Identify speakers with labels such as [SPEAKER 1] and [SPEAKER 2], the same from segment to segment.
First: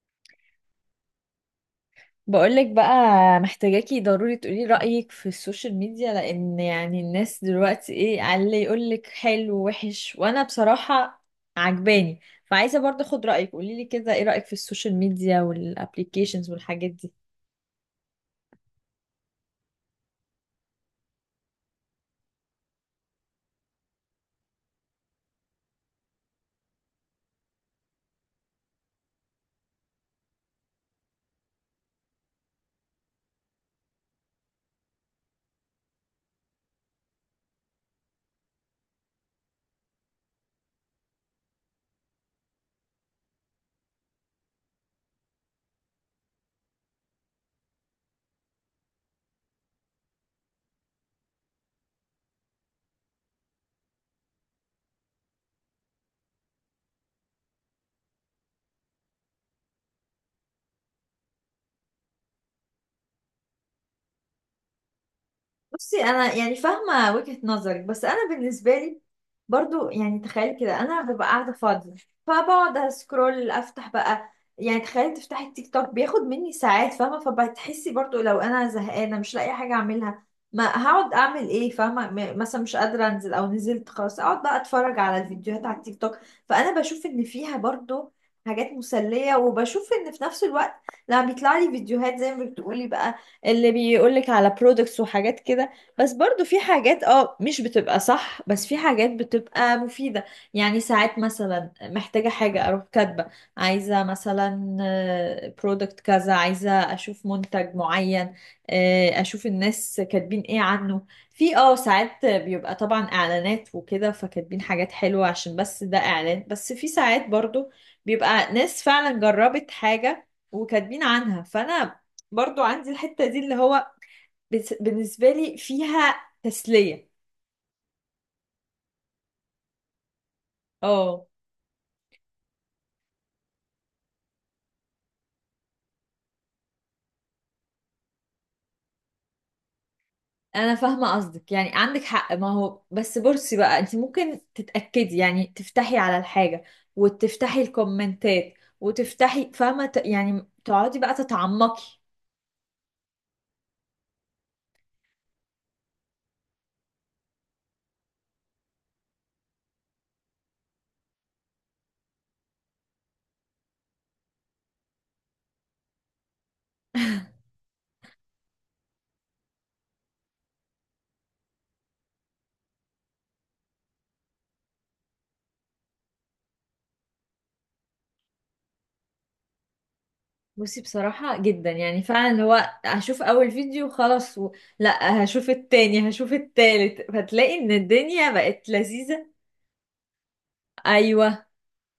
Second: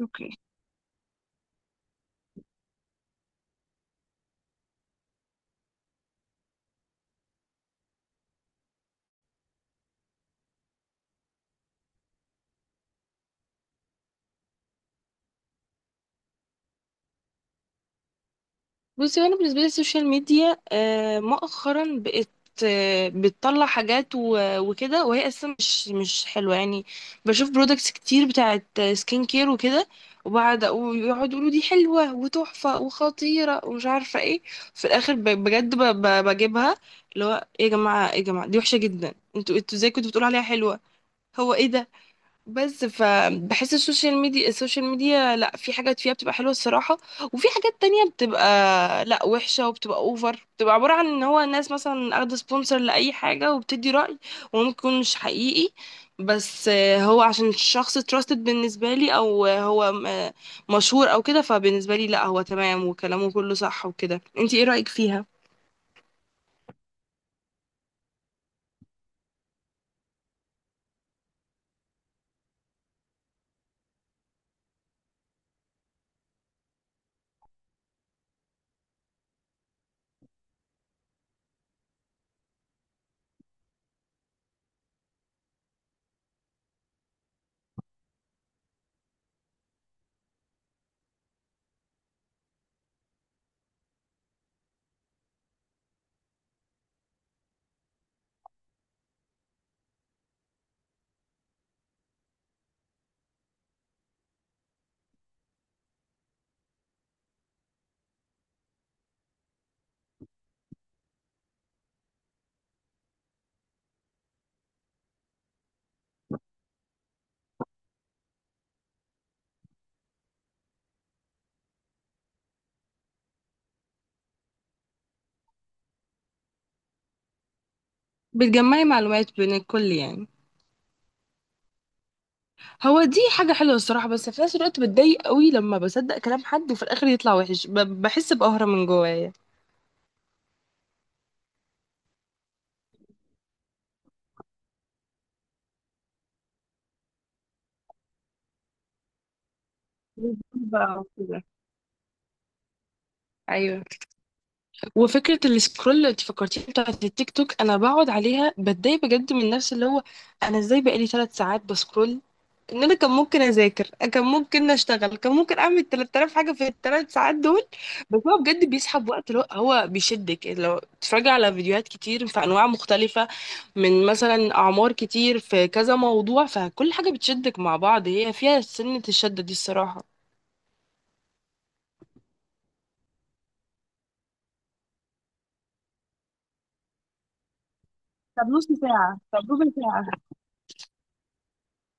[SPEAKER 1] اوكي.
[SPEAKER 2] بقولك بقى، محتاجاكي ضروري تقولي رأيك في السوشيال ميديا، لأن يعني الناس دلوقتي ايه على اللي يقولك حلو وحش، وأنا بصراحة عجباني. فعايزة برضه أخد رأيك، قوليلي كده ايه رأيك في السوشيال ميديا والابليكيشنز والحاجات دي.
[SPEAKER 1] بصي، وانا بالنسبه لي السوشيال ميديا مؤخرا بقت بتطلع حاجات وكده، وهي اصلا مش حلوه يعني. بشوف برودكتس كتير بتاعت سكين كير وكده، وبعد ويقعدوا يقولوا دي حلوه وتحفه وخطيره ومش عارفه ايه. في الاخر بجد بجيبها. اللي هو ايه يا جماعه، ايه يا جماعه، دي وحشه جدا، انتوا ازاي كنتوا بتقولوا عليها حلوه؟ هو ايه ده؟ بس فبحس السوشيال ميديا لا، في حاجات فيها بتبقى حلوة الصراحة، وفي حاجات تانية بتبقى لا، وحشة، وبتبقى اوفر، بتبقى عبارة عن ان هو الناس مثلا اخده سبونسر لأي حاجة وبتدي رأي، وممكن مش حقيقي. بس هو عشان الشخص تراستد بالنسبة لي، او هو مشهور او كده، فبالنسبة لي لا هو تمام وكلامه كله صح وكده. انتي ايه رأيك فيها؟
[SPEAKER 2] بصي، انا يعني فاهمه وجهه نظرك، بس انا بالنسبه لي برضو، يعني تخيلي كده انا ببقى قاعده فاضيه، فبقعد اسكرول افتح بقى. يعني تخيلي تفتحي التيك توك بياخد مني ساعات، فاهمه؟ فبتحسي برضو لو انا زهقانه مش لاقي حاجه اعملها، ما هقعد اعمل ايه فاهمه؟ مثلا مش قادره انزل، او نزلت خلاص اقعد بقى اتفرج على الفيديوهات على التيك توك. فانا بشوف ان فيها برضو حاجات مسليه، وبشوف ان في نفس الوقت لما بيطلع لي فيديوهات زي ما بتقولي بقى، اللي بيقولك على برودكتس وحاجات كده، بس برضو في حاجات مش بتبقى صح، بس في حاجات بتبقى مفيدة. يعني ساعات مثلا محتاجة حاجة اروح كاتبة، عايزة مثلا برودكت كذا، عايزة اشوف منتج معين، اشوف الناس كاتبين ايه عنه، في ساعات بيبقى طبعا اعلانات وكده، فكاتبين حاجات حلوة عشان بس ده اعلان، بس في ساعات برضو بيبقى ناس فعلا جربت حاجة وكاتبين عنها. فانا برضو عندي الحتة دي، اللي هو بالنسبة لي فيها تسلية.
[SPEAKER 1] بتجمعي معلومات بين الكل يعني.
[SPEAKER 2] اه،
[SPEAKER 1] هو دي حاجة حلوة الصراحة، بس في نفس الوقت بتضايق قوي لما بصدق كلام حد وفي الآخر يطلع وحش، بحس بقهرة من جوايا.
[SPEAKER 2] انا فاهمة قصدك، يعني عندك حق. ما هو بس بصي بقى، انت ممكن تتأكدي، يعني تفتحي على الحاجة، وتفتحي الكومنتات، وتفتحي، فاهمة؟ يعني تقعدي
[SPEAKER 1] بقى
[SPEAKER 2] بقى
[SPEAKER 1] وكده.
[SPEAKER 2] تتعمقي.
[SPEAKER 1] ايوه. وفكرة السكرول اللي انت فكرتيها بتاعت التيك توك أنا بقعد عليها بتضايق بجد من نفسي، اللي هو أنا ازاي بقالي 3 ساعات بسكرول؟ ان انا كان ممكن اذاكر، كان ممكن اشتغل، كان ممكن اعمل 3000 حاجه في ال3 ساعات دول. بس هو بجد بيسحب وقت، لو هو بيشدك، لو تتفرجي على فيديوهات كتير في انواع مختلفه، من مثلا اعمار كتير في كذا موضوع، فكل حاجه بتشدك مع بعض. هي فيها سنه، الشده دي الصراحه.
[SPEAKER 2] بصي، بصراحة جدا يعني فعلا، اللي هو هشوف اول فيديو خلاص لا، هشوف التاني، هشوف التالت، فتلاقي ان الدنيا
[SPEAKER 1] طب نص
[SPEAKER 2] بقت
[SPEAKER 1] ساعة،
[SPEAKER 2] لذيذة.
[SPEAKER 1] طب ربع ساعة.
[SPEAKER 2] ايوه،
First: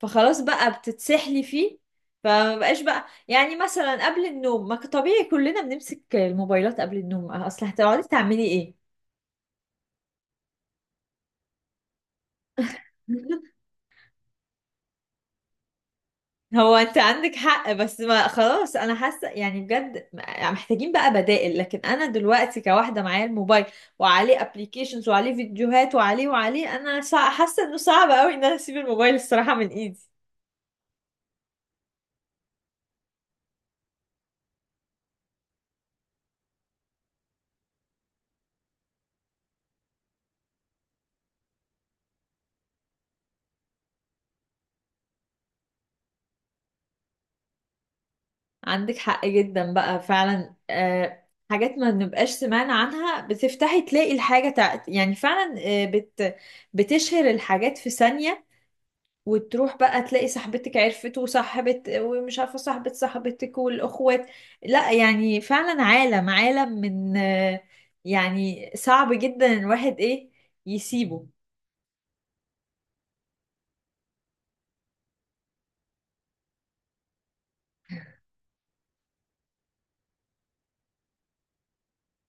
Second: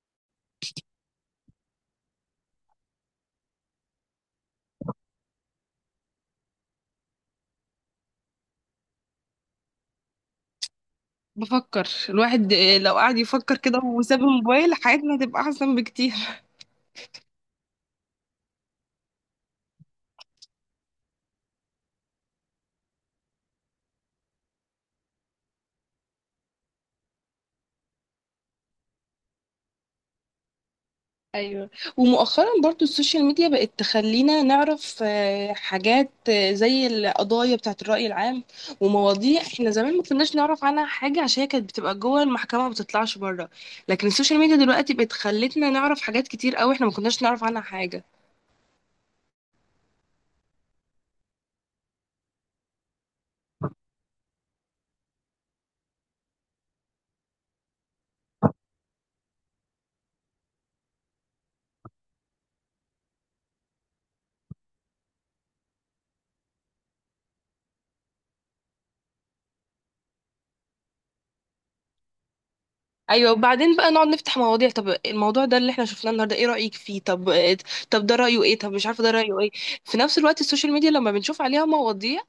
[SPEAKER 2] فخلاص بقى بتتسحلي فيه، فما بقاش بقى، يعني مثلا قبل النوم، ما ك- طبيعي كلنا بنمسك الموبايلات قبل النوم، اصل هتقعدي تعملي ايه؟
[SPEAKER 1] بفكر الواحد لو قعد يفكر كده وساب الموبايل حياتنا هتبقى أحسن بكتير.
[SPEAKER 2] هو انت عندك حق، بس ما خلاص، انا حاسه يعني بجد محتاجين بقى بدائل. لكن انا دلوقتي كواحده معايا الموبايل، وعليه ابليكيشنز، وعليه فيديوهات، وعليه، انا حاسه انه صعب قوي ان انا اسيب الموبايل الصراحه من ايدي.
[SPEAKER 1] ايوه، ومؤخرا برضو السوشيال ميديا بقت تخلينا نعرف حاجات زي القضايا بتاعت الرأي العام، ومواضيع احنا زمان ما كناش نعرف عنها حاجة عشان هي كانت بتبقى جوه المحكمة ما بتطلعش بره، لكن السوشيال ميديا دلوقتي بقت خلتنا نعرف حاجات كتير قوي احنا ما كناش نعرف عنها حاجة.
[SPEAKER 2] عندك حق جدا بقى فعلا، حاجات ما بنبقاش سمعنا عنها، بتفتحي تلاقي الحاجة يعني فعلا، آه بت... بتشهر الحاجات في ثانية، وتروح بقى تلاقي صاحبتك عرفت، وصاحبة، ومش عارفة صاحبة صاحبتك، والأخوات. لا يعني فعلا، عالم، عالم من يعني صعب جدا الواحد ايه؟ يسيبه.
[SPEAKER 1] ايوه. وبعدين بقى نقعد نفتح مواضيع، طب الموضوع ده اللي احنا شفناه النهارده ايه رأيك فيه؟ طب طب ده رأيه ايه؟ طب مش عارفة ده رأيه ايه؟ في نفس الوقت السوشيال ميديا لما بنشوف عليها مواضيع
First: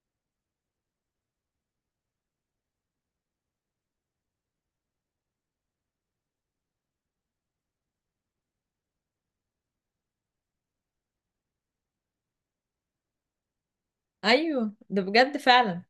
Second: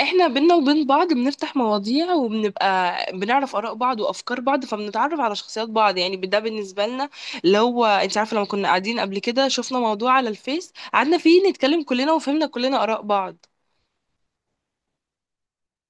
[SPEAKER 1] احنا بينا وبين بعض بنفتح مواضيع وبنبقى بنعرف آراء بعض وأفكار بعض فبنتعرف على شخصيات بعض، يعني ده بالنسبة لنا اللي هو انت عارفة لما كنا قاعدين قبل كده شفنا موضوع على الفيس قعدنا فيه نتكلم كلنا وفهمنا كلنا آراء بعض.
[SPEAKER 2] ايوه ده بجد فعلا.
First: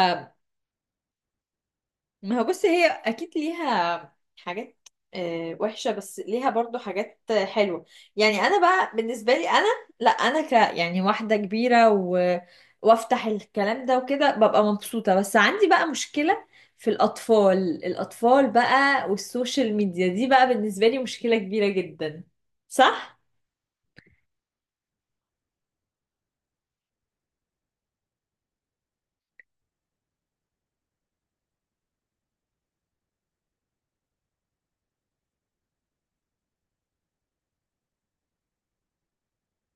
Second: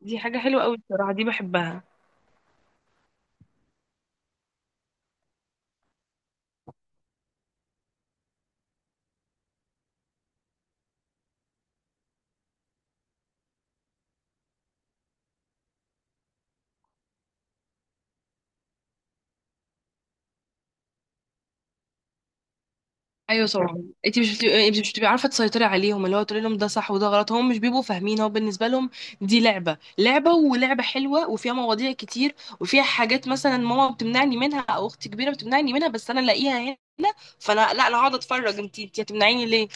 [SPEAKER 1] دي حاجة حلوة قوي بصراحة، دي بحبها.
[SPEAKER 2] ما هو بص، هي اكيد ليها حاجات وحشة، بس ليها برضو حاجات حلوة. يعني انا بقى بالنسبة لي انا، لا انا يعني واحدة كبيرة وافتح الكلام ده وكده ببقى مبسوطة، بس عندي بقى مشكلة في الاطفال. الاطفال بقى والسوشيال ميديا دي بقى، بالنسبة لي مشكلة كبيرة جدا. صح؟
[SPEAKER 1] ايوه طبعا. انت مش بتبقي عارفه تسيطري عليهم، اللي هو تقولي لهم ده صح وده غلط، هم مش بيبقوا فاهمين، هو بالنسبه لهم دي لعبه، ولعبه حلوه وفيها مواضيع كتير وفيها حاجات مثلا ماما بتمنعني منها او اختي كبيره بتمنعني منها بس انا الاقيها هنا، فانا لا انا هقعد اتفرج، انت هتمنعيني ليه؟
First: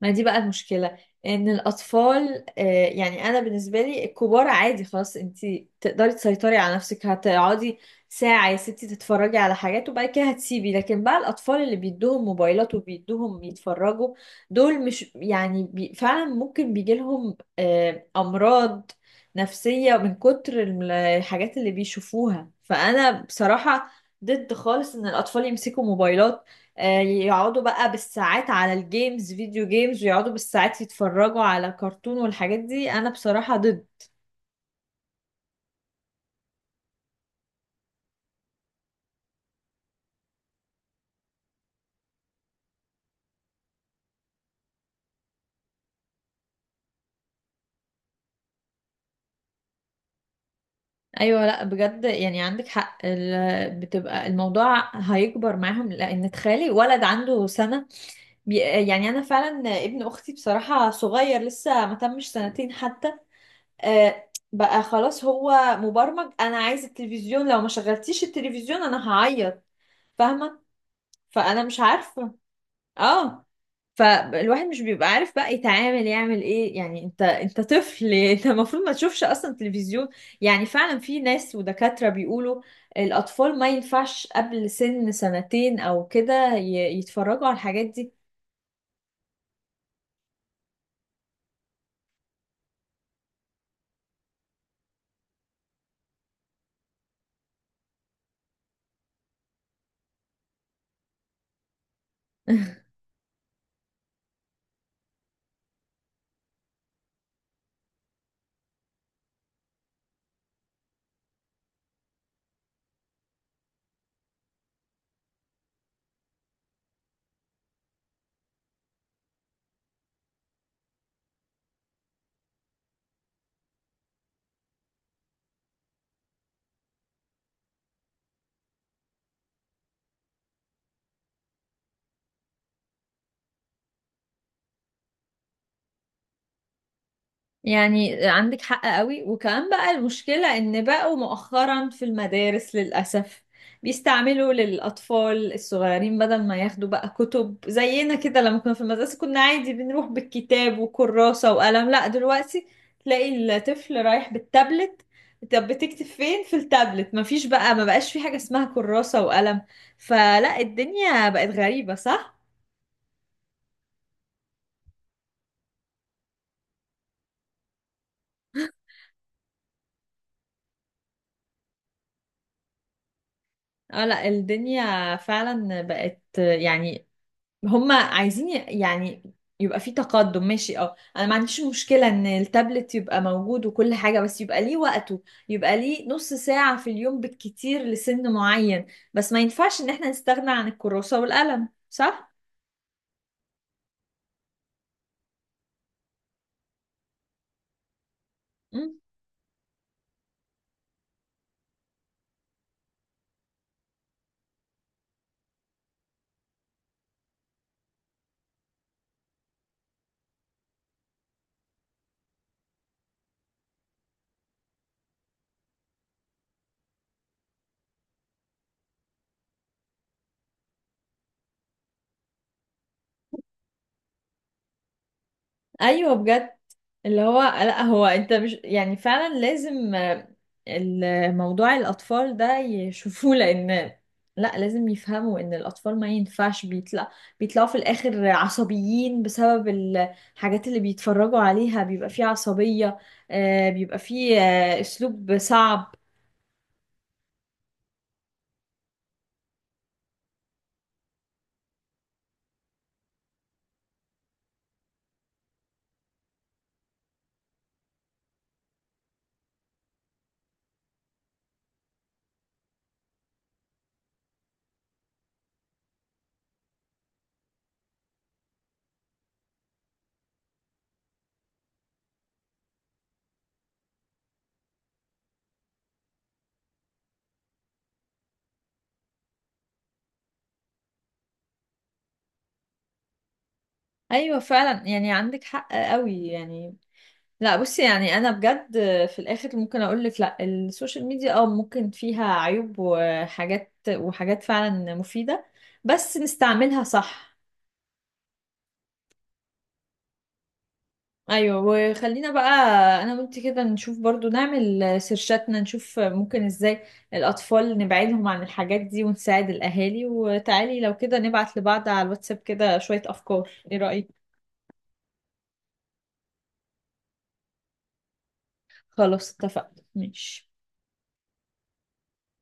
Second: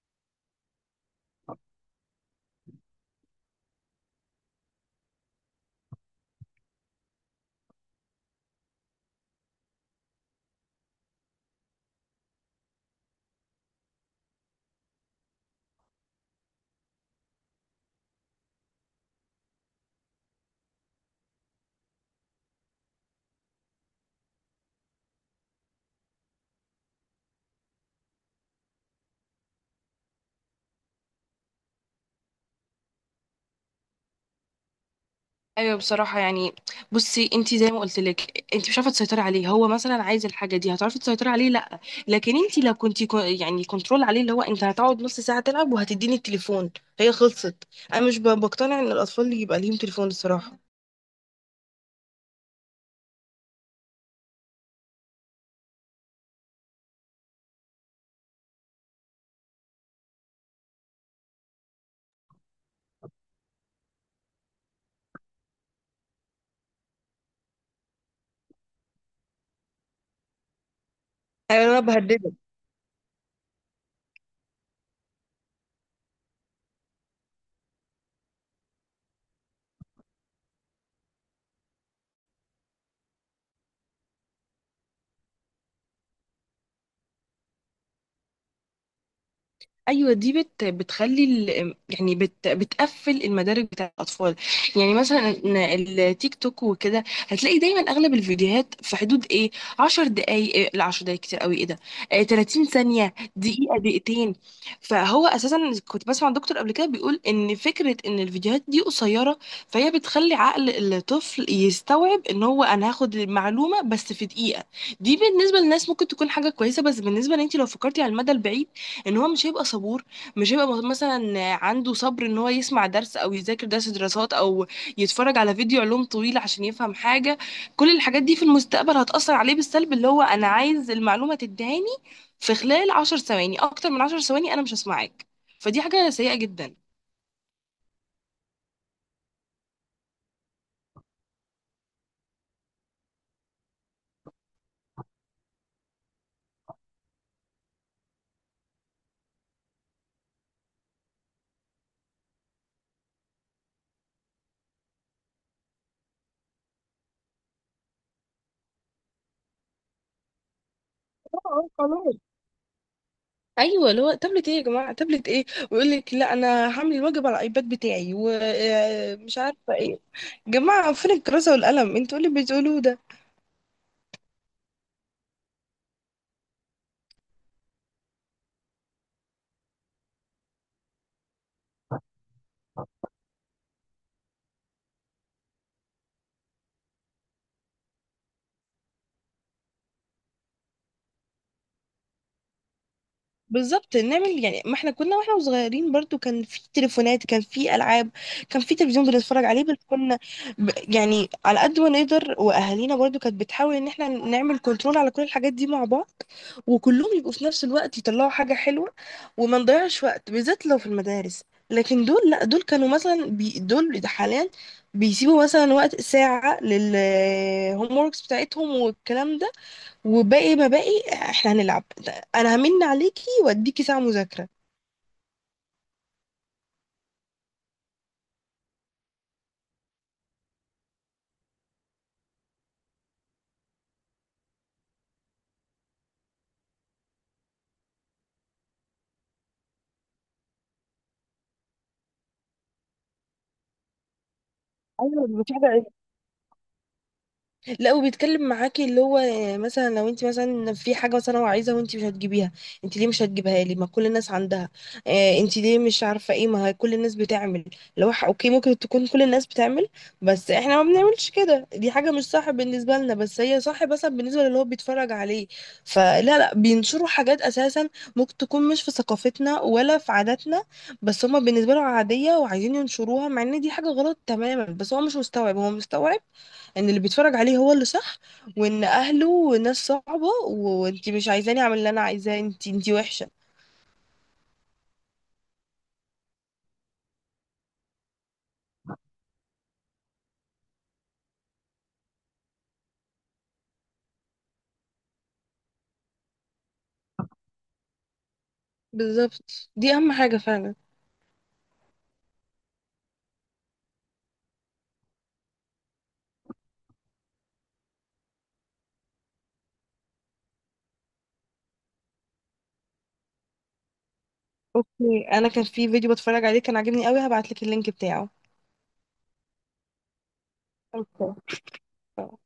[SPEAKER 2] ما دي بقى المشكلة، ان الاطفال، يعني انا بالنسبة لي الكبار عادي، خلاص انت تقدري تسيطري على نفسك، هتقعدي ساعة يا ستي تتفرجي على حاجات وبعد كده هتسيبي. لكن بقى الاطفال اللي بيدوهم موبايلات وبيدوهم يتفرجوا، دول مش، يعني فعلا ممكن بيجيلهم امراض نفسية من كتر الحاجات اللي بيشوفوها. فانا بصراحة ضد خالص ان الاطفال يمسكوا موبايلات، يقعدوا بقى بالساعات على الجيمز، فيديو جيمز، ويقعدوا بالساعات يتفرجوا على كرتون والحاجات دي. انا بصراحة ضد.
[SPEAKER 1] ايوه بصراحه يعني. بصي انت زي ما قلت لك انت مش عارفه تسيطري عليه، هو مثلا عايز الحاجه دي هتعرفي تسيطري عليه؟ لا. لكن انت لو كنتي يعني كنترول عليه اللي هو انت هتقعد نص ساعه تلعب وهتديني التليفون، هي خلصت. انا مش بقتنع ان الاطفال يبقى ليهم تليفون الصراحه.
[SPEAKER 2] ايوه لا، بجد يعني عندك حق، بتبقى الموضوع هيكبر معاهم، لان تخيلي ولد عنده سنة، بي- يعني انا فعلا ابن اختي بصراحة صغير، لسه ما تمش سنتين حتى، بقى خلاص هو مبرمج. انا عايز التلفزيون، لو ما شغلتيش التلفزيون انا هعيط، فاهمة؟
[SPEAKER 1] ايوه
[SPEAKER 2] فانا
[SPEAKER 1] انا
[SPEAKER 2] مش
[SPEAKER 1] بهدده.
[SPEAKER 2] عارفة. اه، فالواحد مش بيبقى عارف بقى يتعامل يعمل ايه، يعني انت طفل انت المفروض ما تشوفش اصلا تلفزيون. يعني فعلا في ناس ودكاترة بيقولوا الاطفال ما ينفعش قبل سن سنتين او كده يتفرجوا على الحاجات دي.
[SPEAKER 1] ايوه، دي بتخلي يعني بتقفل المدارك بتاع الاطفال. يعني مثلا إن التيك توك وكده هتلاقي دايما اغلب الفيديوهات في حدود ايه، 10 دقائق؟ إيه لا، 10 دقائق كتير قوي، ايه ده! آه 30 ثانيه، دقيقه، دقيقتين. فهو اساسا كنت بسمع دكتور قبل كده بيقول ان فكره ان الفيديوهات دي قصيره، فهي بتخلي عقل الطفل يستوعب ان هو انا هاخد المعلومه بس في دقيقه. دي بالنسبه للناس ممكن تكون حاجه كويسه، بس بالنسبه لانت لو فكرتي على المدى البعيد ان هو مش هيبقى صبور، مش هيبقى مثلا عنده صبر ان هو يسمع درس او يذاكر درس دراسات او يتفرج على فيديو علوم طويل عشان يفهم حاجة. كل الحاجات دي في المستقبل هتأثر عليه بالسلب، اللي هو انا عايز المعلومة تدهاني في خلال 10 ثواني، اكتر من 10 ثواني انا مش هسمعك. فدي حاجة سيئة جدا.
[SPEAKER 2] يعني عندك حق قوي، وكمان بقى المشكلة ان بقوا مؤخرا في المدارس للأسف بيستعملوا للأطفال الصغيرين، بدل ما ياخدوا بقى كتب زينا كده. لما كنا في المدرسة كنا عادي بنروح بالكتاب وكراسة وقلم، لا دلوقتي تلاقي الطفل رايح بالتابلت. طب بتكتب فين في التابلت؟ مفيش بقى، ما بقاش في حاجة اسمها كراسة وقلم. فلا، الدنيا بقت
[SPEAKER 1] اه
[SPEAKER 2] غريبة.
[SPEAKER 1] خلاص.
[SPEAKER 2] صح؟
[SPEAKER 1] ايوه، اللي هو تابلت ايه يا جماعه، تابلت ايه؟ ويقول لك لا انا هعمل الواجب على الايباد بتاعي ومش عارفه ايه. جماعه فين الكراسه والقلم، انتوا إيه اللي بتقولوه ده؟
[SPEAKER 2] اه لا، الدنيا فعلا بقت يعني، هما عايزين يعني يبقى في تقدم ماشي. اه انا ما عنديش مشكلة ان التابلت يبقى موجود وكل حاجة، بس يبقى ليه وقته، يبقى ليه نص ساعة في اليوم بالكتير لسن معين. بس ما ينفعش ان احنا نستغنى عن الكراسة والقلم. صح؟
[SPEAKER 1] بالظبط. نعمل يعني، ما احنا كنا واحنا صغيرين برضو كان في تليفونات، كان في العاب، كان في
[SPEAKER 2] مم.
[SPEAKER 1] تلفزيون بنتفرج عليه، بس كنا يعني على قد ما نقدر، واهالينا برضو كانت بتحاول ان احنا نعمل كنترول على كل الحاجات دي مع بعض وكلهم يبقوا في نفس الوقت يطلعوا حاجة حلوة وما نضيعش وقت بالذات لو في المدارس. لكن دول لا، دول كانوا مثلا دول حاليا بيسيبوا مثلا وقت ساعة لل homeworks بتاعتهم والكلام ده، وباقي ما باقي احنا هنلعب. انا همن عليكي واديكي ساعة مذاكرة.
[SPEAKER 2] ايوه بجد، اللي هو لا، هو انت مش يعني فعلا لازم، الموضوع الاطفال ده يشوفوه، لان لا لازم يفهموا ان الاطفال ما ينفعش بيطلعوا في الاخر عصبيين بسبب الحاجات اللي بيتفرجوا عليها. بيبقى فيه عصبية، بيبقى فيه
[SPEAKER 1] ايوه
[SPEAKER 2] اسلوب
[SPEAKER 1] مفيش حاجه،
[SPEAKER 2] صعب.
[SPEAKER 1] لا وبيتكلم معاكي، اللي هو مثلا لو انت مثلا في حاجه مثلا هو عايزها وانت مش هتجيبيها، انت ليه مش هتجيبها لي؟ ما كل الناس عندها. اه انت ليه مش عارفه ايه، ما هي كل الناس بتعمل. لو اوكي ممكن تكون كل الناس بتعمل بس احنا ما بنعملش كده، دي حاجه مش صح بالنسبه لنا، بس هي صح مثلا بالنسبه للي هو بيتفرج عليه. فلا، لا بينشروا حاجات اساسا ممكن تكون مش في ثقافتنا ولا في عاداتنا، بس هما بالنسبه لهم عاديه وعايزين ينشروها مع ان دي حاجه غلط تماما. بس هو مش مستوعب، هو مستوعب ان اللي بيتفرج عليه هو اللي صح، وان اهله ناس صعبة، وانتي مش عايزاني اعمل اللي انا عايزاه، انتي وحشة.
[SPEAKER 2] ايوه فعلا، يعني عندك حق قوي يعني. لا بصي، يعني انا بجد في الاخر ممكن اقول لك لا، السوشيال ميديا ممكن فيها عيوب وحاجات، وحاجات فعلا مفيدة، بس نستعملها صح.
[SPEAKER 1] بالظبط دي اهم حاجة فعلا.
[SPEAKER 2] ايوه، وخلينا بقى انا وانت كده نشوف برضو، نعمل سيرشاتنا نشوف ممكن ازاي الاطفال نبعدهم عن الحاجات دي ونساعد الاهالي، وتعالي لو كده نبعت لبعض على الواتساب كده شوية افكار، ايه رأيك؟
[SPEAKER 1] اوكي، انا كان في فيديو بتفرج عليه كان عاجبني قوي هبعتلك اللينك بتاعه.
[SPEAKER 2] خلاص اتفقنا، ماشي.
[SPEAKER 1] اوكي.